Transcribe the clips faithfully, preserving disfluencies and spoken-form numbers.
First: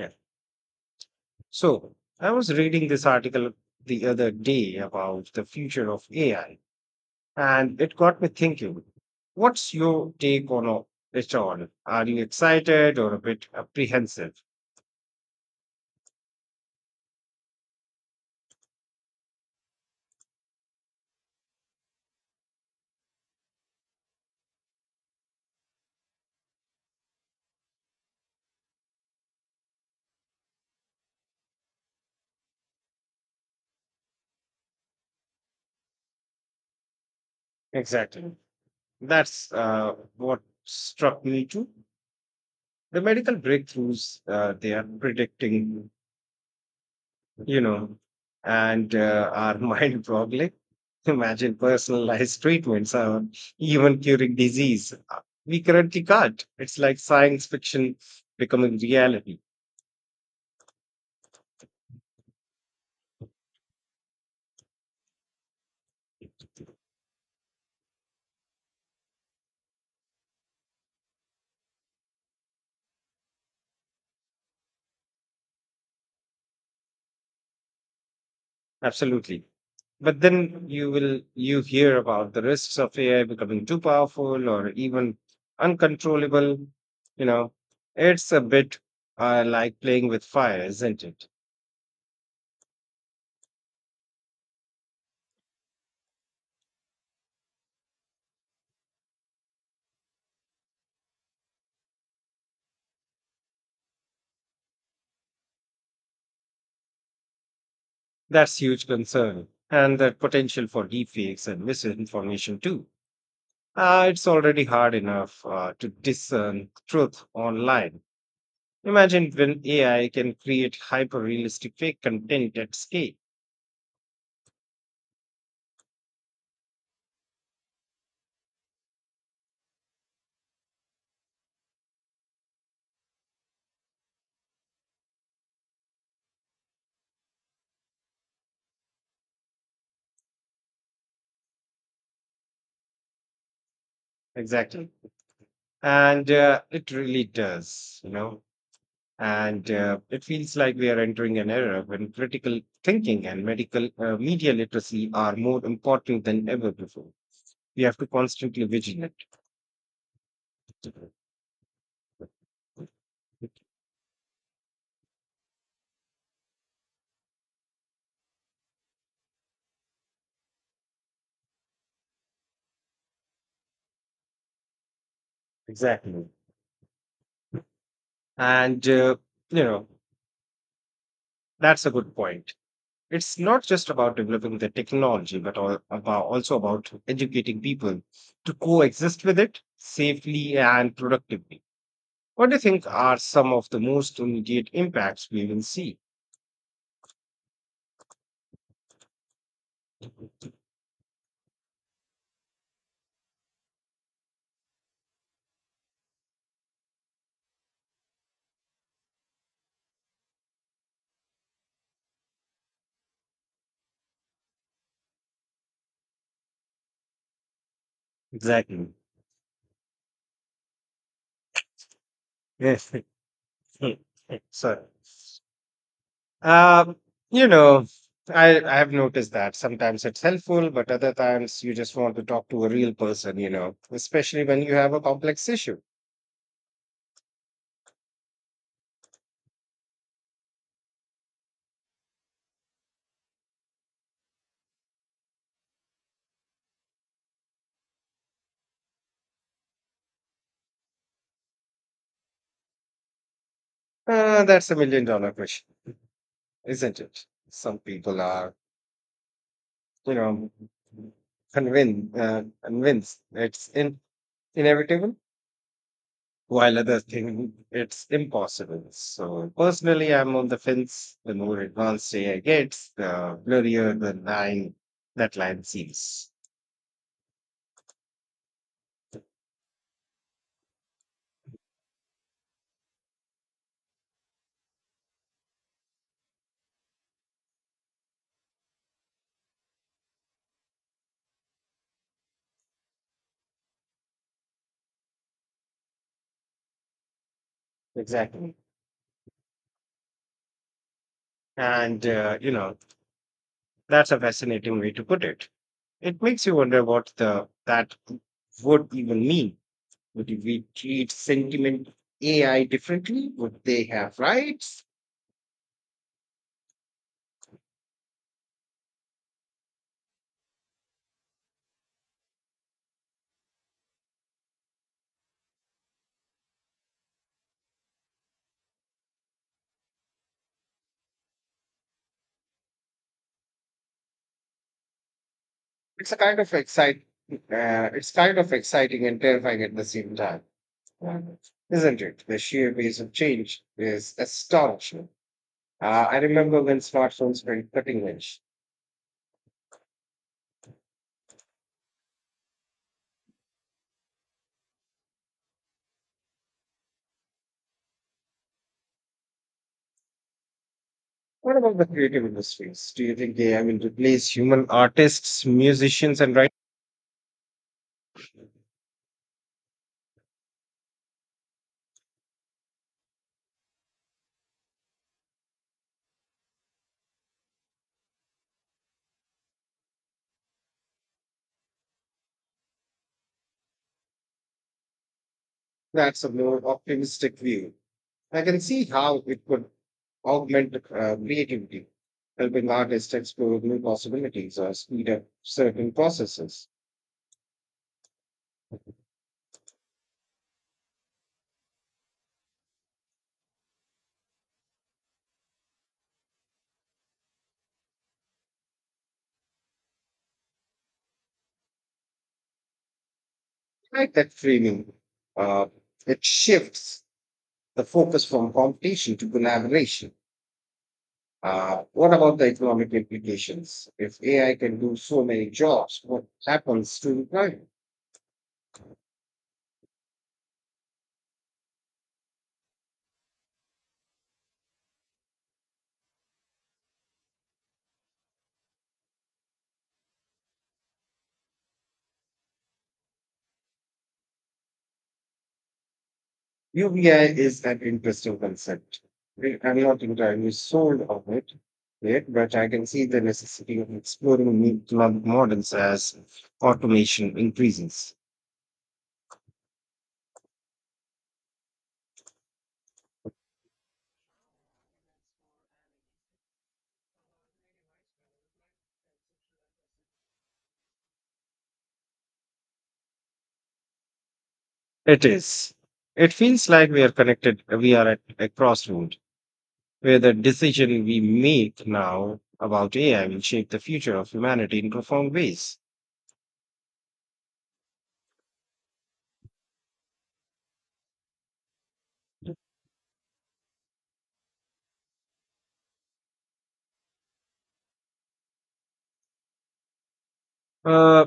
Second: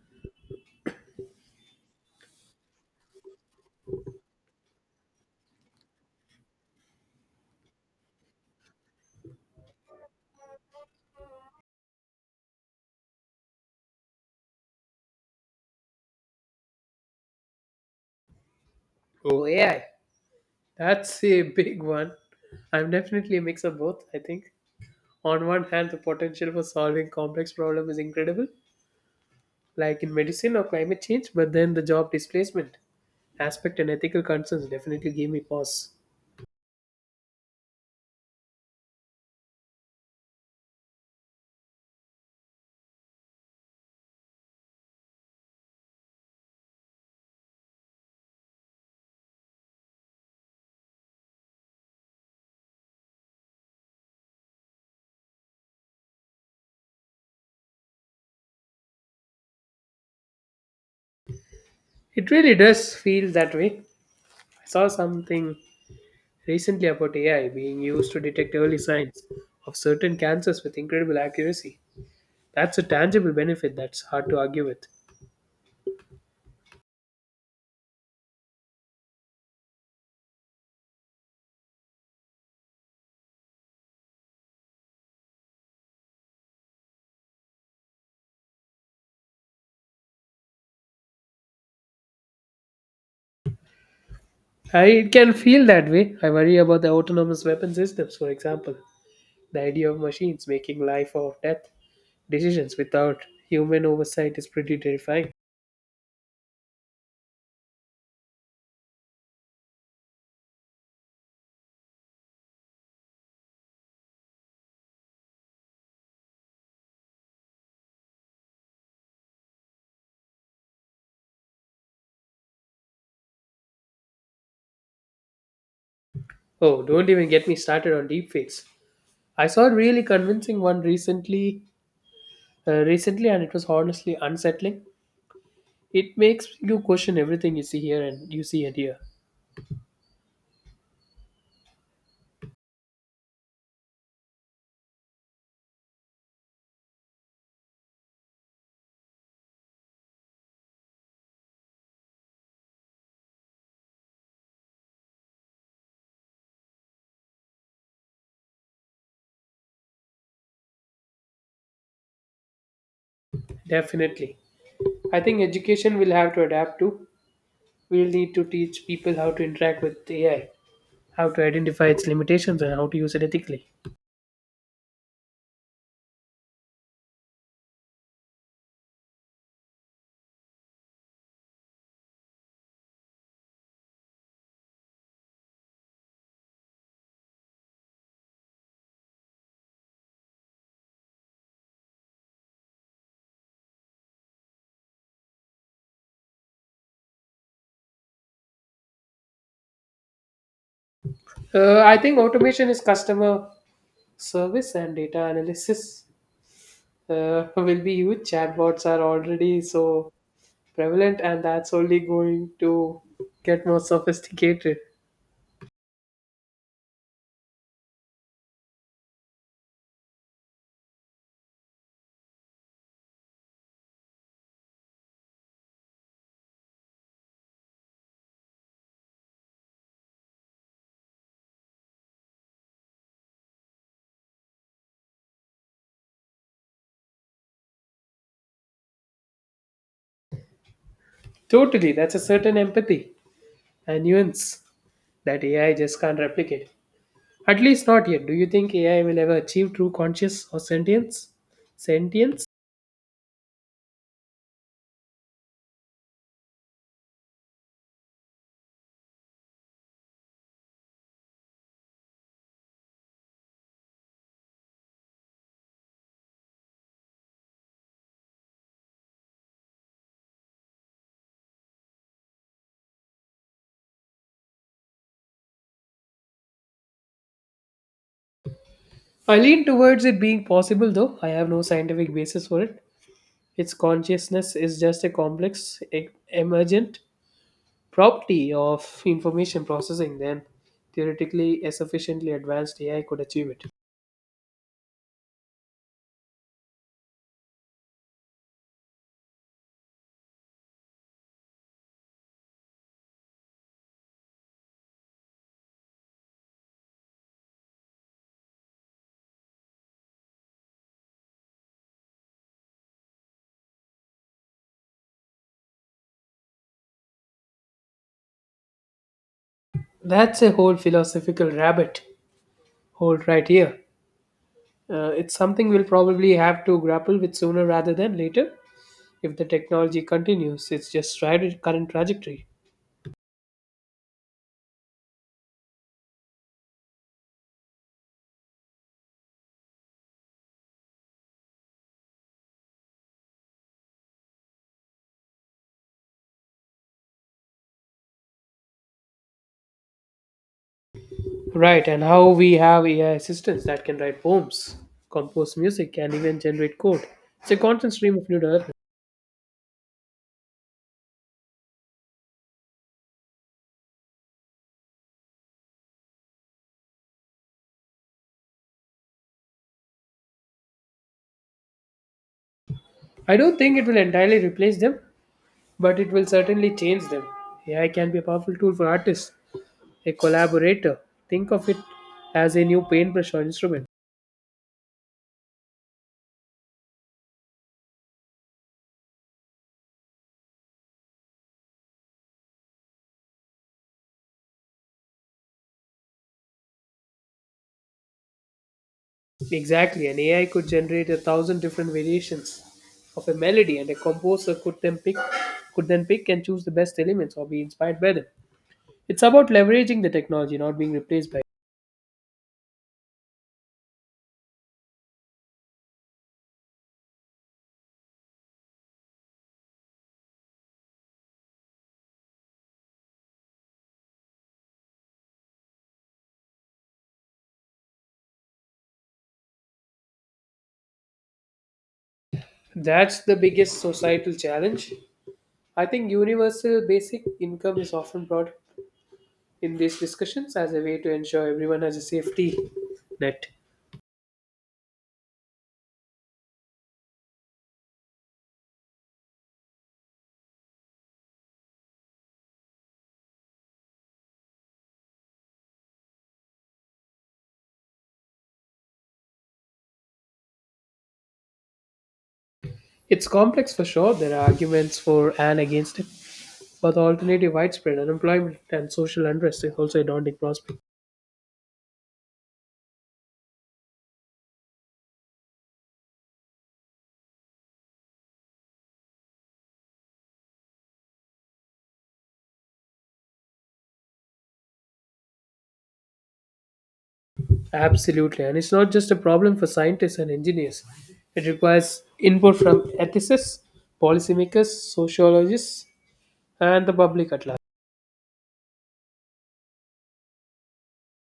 Yeah. So I was reading this article the other day about the future of A I, and it got me thinking. What's your take on all- it all? Are you excited or a bit apprehensive? Oh, A I. That's a big one. I'm definitely a mix of both, I think. On one hand, the potential for solving complex problems is incredible, like in medicine or climate change, but then the job displacement aspect and ethical concerns definitely gave me pause. Exactly. That's uh, what struck me too. The medical breakthroughs uh, they are predicting you know, and uh, our mind probably imagine personalized treatments or even curing disease. Uh, We currently can't. It's like science fiction becoming reality. It really does feel that way. I saw something recently about A I being used to detect early signs of certain cancers with incredible accuracy. That's a tangible benefit that's hard to argue with. Absolutely. But then you will you hear about the risks of A I becoming too powerful or even uncontrollable. You know, it's a bit uh, like playing with fire, isn't it? I it can feel that way. I worry about the autonomous weapon systems, for example. The idea of machines making life or death decisions without human oversight is pretty terrifying. That's huge concern. And the potential for deepfakes and misinformation too. Uh, it's already hard enough uh, to discern truth online. Imagine when A I can create hyper-realistic fake content at scale. Oh, don't even get me started on deepfakes. I saw a really convincing one recently, uh, recently, and it was honestly unsettling. It makes you question everything you see here and you see and hear. Exactly. And uh, it really does, you know. And uh, it feels like we are entering an era when critical thinking and medical uh, media literacy are more important than ever before. We have to constantly vigilant. Definitely, I think education will have to adapt to. We'll need to teach people how to interact with A I, how to identify its limitations, and how to use it ethically. Exactly. And, uh, you know, that's a good point. It's not just about developing the technology, but all, about, also about educating people to coexist with it safely and productively. What do you think are some of the most immediate impacts we will see? Uh, I think automation is customer service and data analysis uh, will be huge. Chatbots are already so prevalent, and that's only going to get more sophisticated. Exactly. Yes. Sorry. Um, you know, I I have noticed that sometimes it's helpful, but other times you just want to talk to a real person, you know, especially when you have a complex issue. Totally, that's a certain empathy and nuance that A I just can't replicate. At least not yet. Do you think A I will ever achieve true conscious or sentience? Sentience? Uh, that's a million dollar question, isn't it? Some people are, you know, convinced uh, convinced it's in, inevitable, while others think it's impossible. So personally, I'm on the fence. The more advanced A I gets, the blurrier the line that line seems. I lean towards it being possible, though I have no scientific basis for it. Its consciousness is just a complex, e- emergent property of information processing then theoretically a sufficiently advanced A I could achieve it. Exactly. And, uh, you know, that's a fascinating way to put it. It makes you wonder what the that would even mean. Would we treat sentiment A I differently? Would they have rights? That's a whole philosophical rabbit hole right here. Uh, it's something we'll probably have to grapple with sooner rather than later if the technology continues its just right current trajectory. It's a kind of excite. Uh, it's kind of exciting and terrifying at the same time, uh, isn't it? The sheer pace of change is astonishing. Uh, I remember when smartphones were cutting edge. Right, and how we have A I assistants that can write poems, compose music, and even generate code. It's a constant stream of new development. What about the creative industries? Do you think A I will replace human artists, musicians, and writers? I don't think it will entirely replace them, but it will certainly change them. A I can be a powerful tool for artists, a collaborator. Think of it as a new paintbrush or instrument. That's a more optimistic view. I can see how it could augment uh, creativity, helping artists explore new possibilities or speed up certain processes. Exactly, an A I could generate a thousand different variations of a melody, and a composer could then pick could then pick and choose the best elements or be inspired by them. It's about leveraging the technology, not being replaced by it. I like that framing. Uh, it shifts the focus from competition to collaboration. Uh, what about the economic implications? If A I can do so many jobs, what happens to employment? That's the biggest societal challenge. I think universal basic income is often brought in these discussions as a way to ensure everyone has a safety net. U B I is an interesting concept. I- I'm not entirely sold on it yet, but I can see the necessity of exploring new economic models as automation increases. It's complex for sure. There are arguments for and against it, but the alternative widespread unemployment and social unrest is also a daunting prospect. It is. It feels like we are connected, we are at a crossroad where the decision we make now about A I will shape the future of humanity in profound ways. Absolutely, and it's not just a problem for scientists and engineers. It requires input from ethicists, policymakers, sociologists, and the public at large. Uh,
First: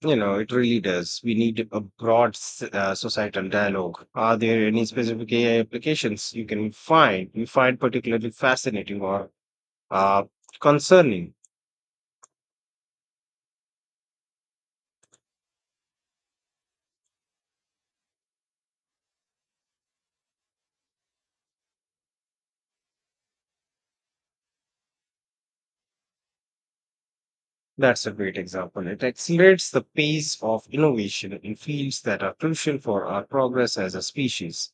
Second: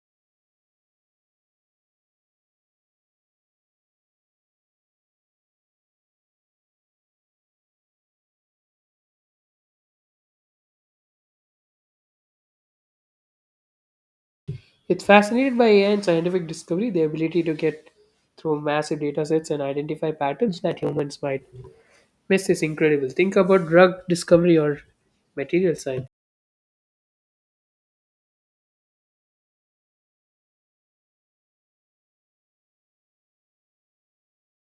You know, it really does. We need a broad s- uh, societal dialogue. Are there any specific A I applications you can find you find particularly fascinating or uh, concerning? It's fascinated by A I and scientific discovery, the ability to get through massive data sets and identify patterns that humans might miss is incredible. Think about drug discovery or material science. That's a great example. It accelerates the pace of innovation in fields that are crucial for our progress as a species.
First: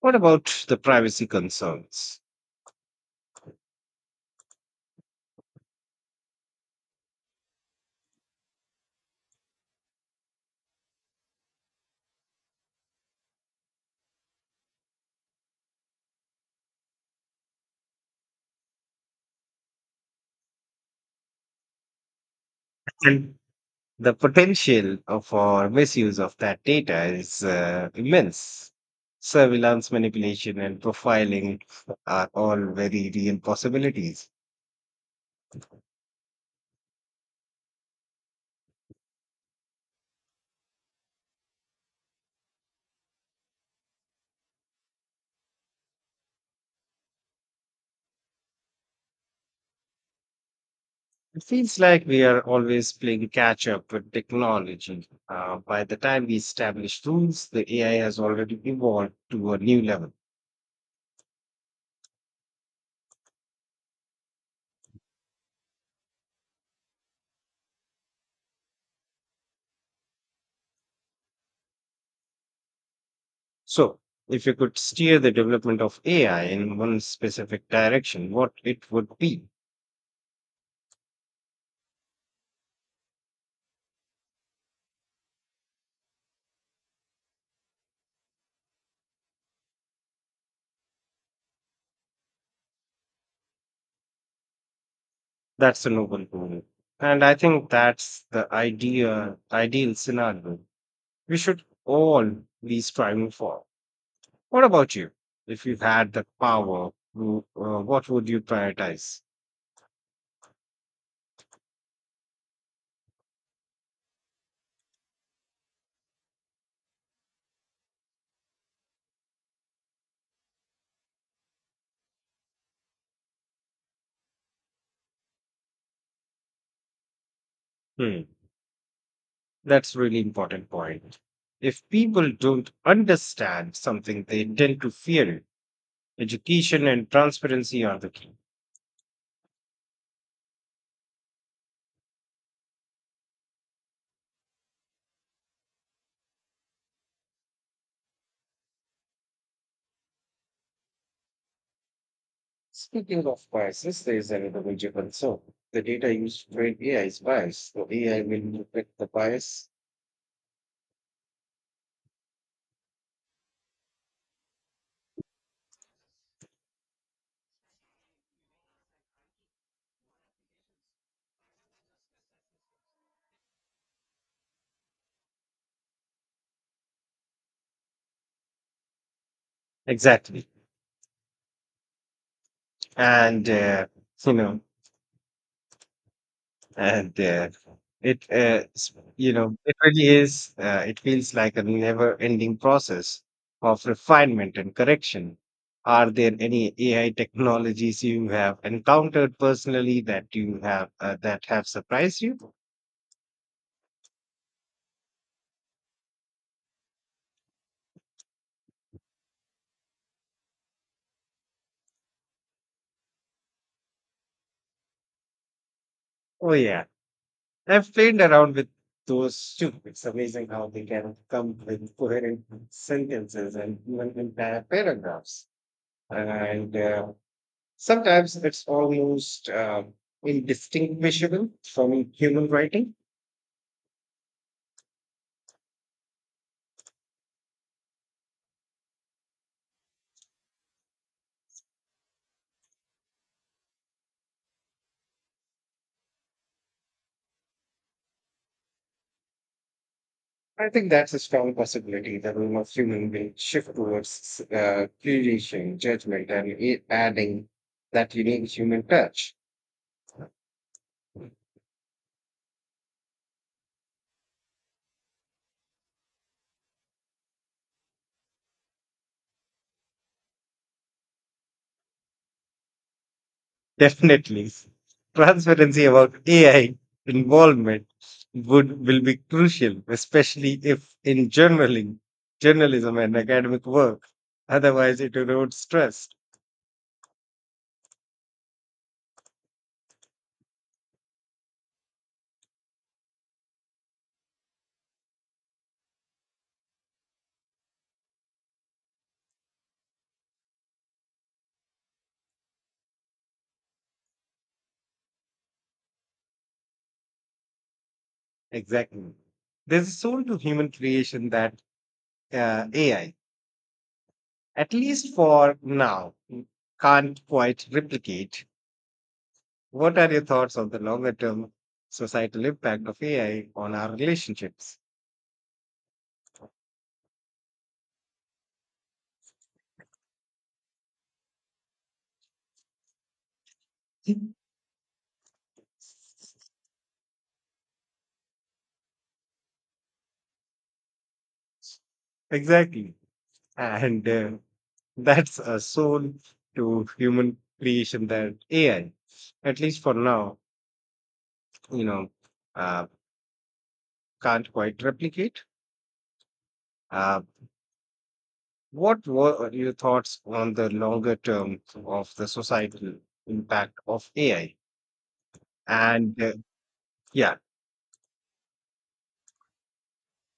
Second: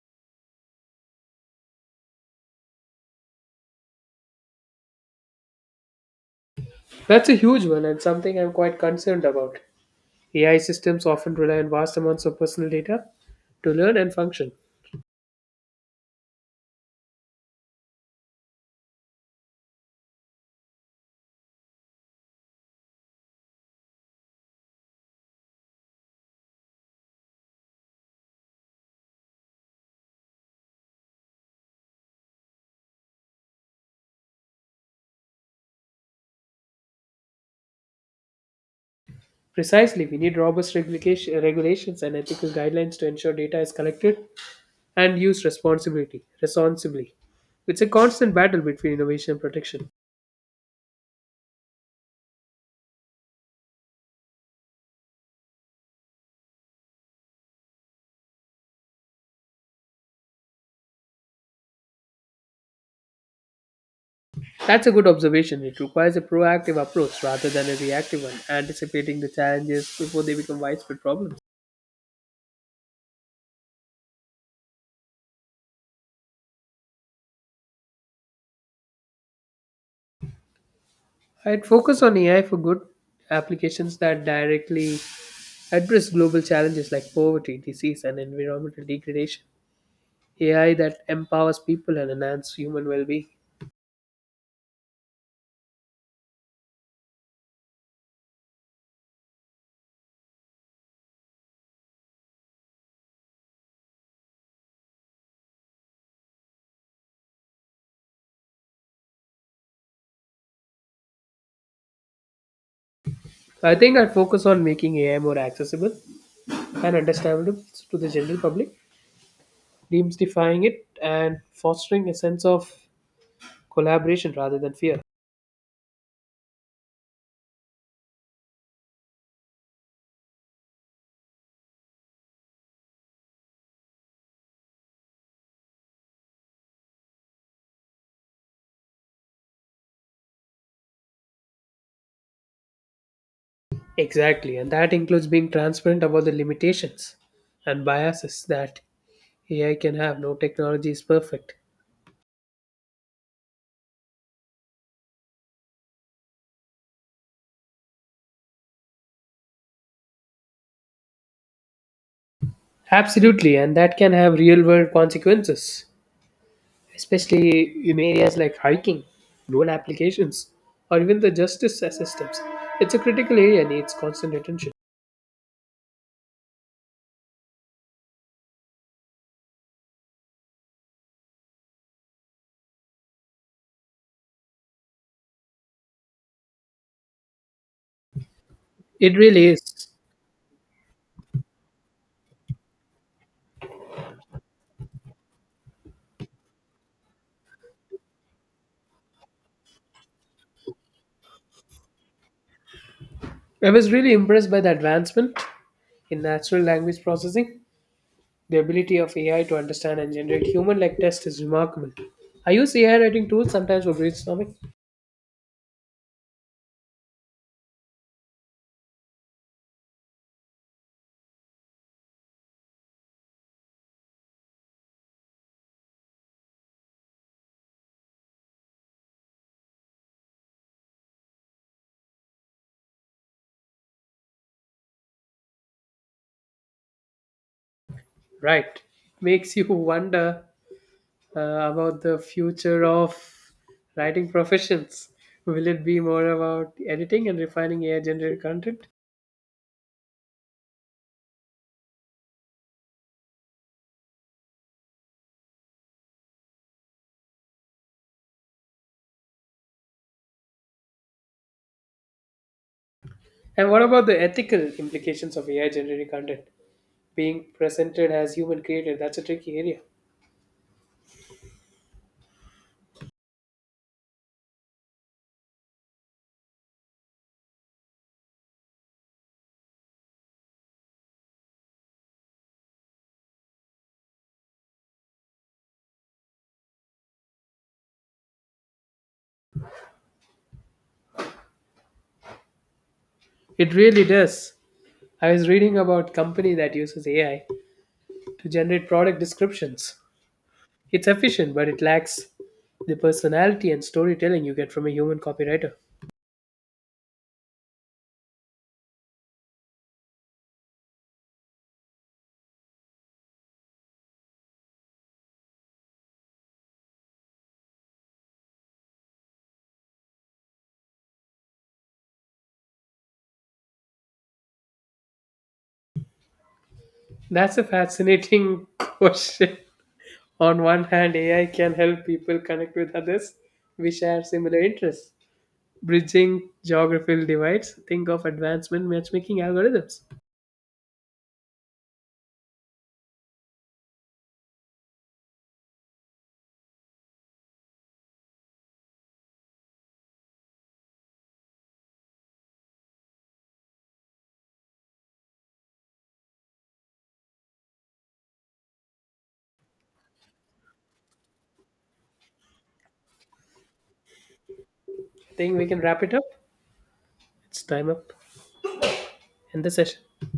What about the privacy concerns? That's a huge one and something I'm quite concerned about. A I systems often rely on vast amounts of personal data to learn and function. And. The potential of- for misuse of that data is uh, immense. Surveillance, manipulation, and profiling are all very real possibilities. Precisely, we need robust regulation, regulations and ethical guidelines to ensure data is collected and used responsibility, responsibly. It's a constant battle between innovation and protection. It feels like we are always playing catch up with technology. Uh, by the time we establish rules, the A I has already evolved to a new level. That's a good observation. It requires a proactive approach rather than a reactive one, anticipating the challenges before they become widespread problems. So, if you could steer the development of A I in one specific direction, what it would be? I'd focus on A I for good applications that directly address global challenges like poverty, disease, and environmental degradation. A I that empowers people and enhances human well being. That's a noble goal. And I think that's the idea, ideal scenario we should all be striving for. What about you? If you had the power, who- uh, what would you prioritize? I think I focus on making A I more accessible and understandable to the general public, demystifying it and fostering a sense of collaboration rather than fear. Hmm. That's really important point. If people don't understand something, they tend to fear it. Education and transparency are the key. Exactly, and that includes being transparent about the limitations and biases that A I can have. No technology is perfect. Speaking of biases, there is another major concern. The data used to train A I is biased, so A I will reflect the bias. Absolutely, and that can have real world consequences, especially in areas like hiking, drone applications, or even the justice systems. It's a critical area and needs constant attention. Exactly. And, uh, you know, and uh, it uh, s- It you really know it is. really is, uh, it feels like a never ending process of refinement and correction. Are there any AI technologies you have encountered personally that you have uh, that have surprised you? I was really impressed by the advancement in natural language processing. The ability of A I to understand and generate human like text is remarkable. I use A I writing tools sometimes for brainstorming. Oh, yeah. I've played around with those too. It's amazing how they can come with coherent sentences and even entire paragraphs. And uh, sometimes it's almost um, indistinguishable from human writing. Right. It makes you wonder uh, about the future of writing professions. Will it be more about editing and refining A I generated content? I think that's a strong possibility. The role of human will shift towards uh, curation, judgment, and i- adding that unique human touch. And what about the ethical implications of A I generated content being presented as human created? That's a tricky area. Definitely. Transparency about A I involvement would will be crucial, especially if in journaling, journalism and academic work. Otherwise, it erodes trust. It really does. I was reading about company that uses A I to generate product descriptions. It's efficient, but it lacks the personality and storytelling you get from a human copywriter. Exactly. There's a soul to human creation that uh, A I, at least for now, can't quite replicate. What are your thoughts on the longer term societal impact of A I on our relationships? That's a fascinating question. On one hand, A I can help people connect with others we share similar interests, bridging geographical divides. Think of advancement matchmaking algorithms Exactly. And uh, that's a soul to human creation that A I, at least for now, you know, uh, can't quite replicate. Uh, what were your thoughts on the longer term of the societal impact of A I? think we can wrap it And up. uh, yeah, It's time up. In the session.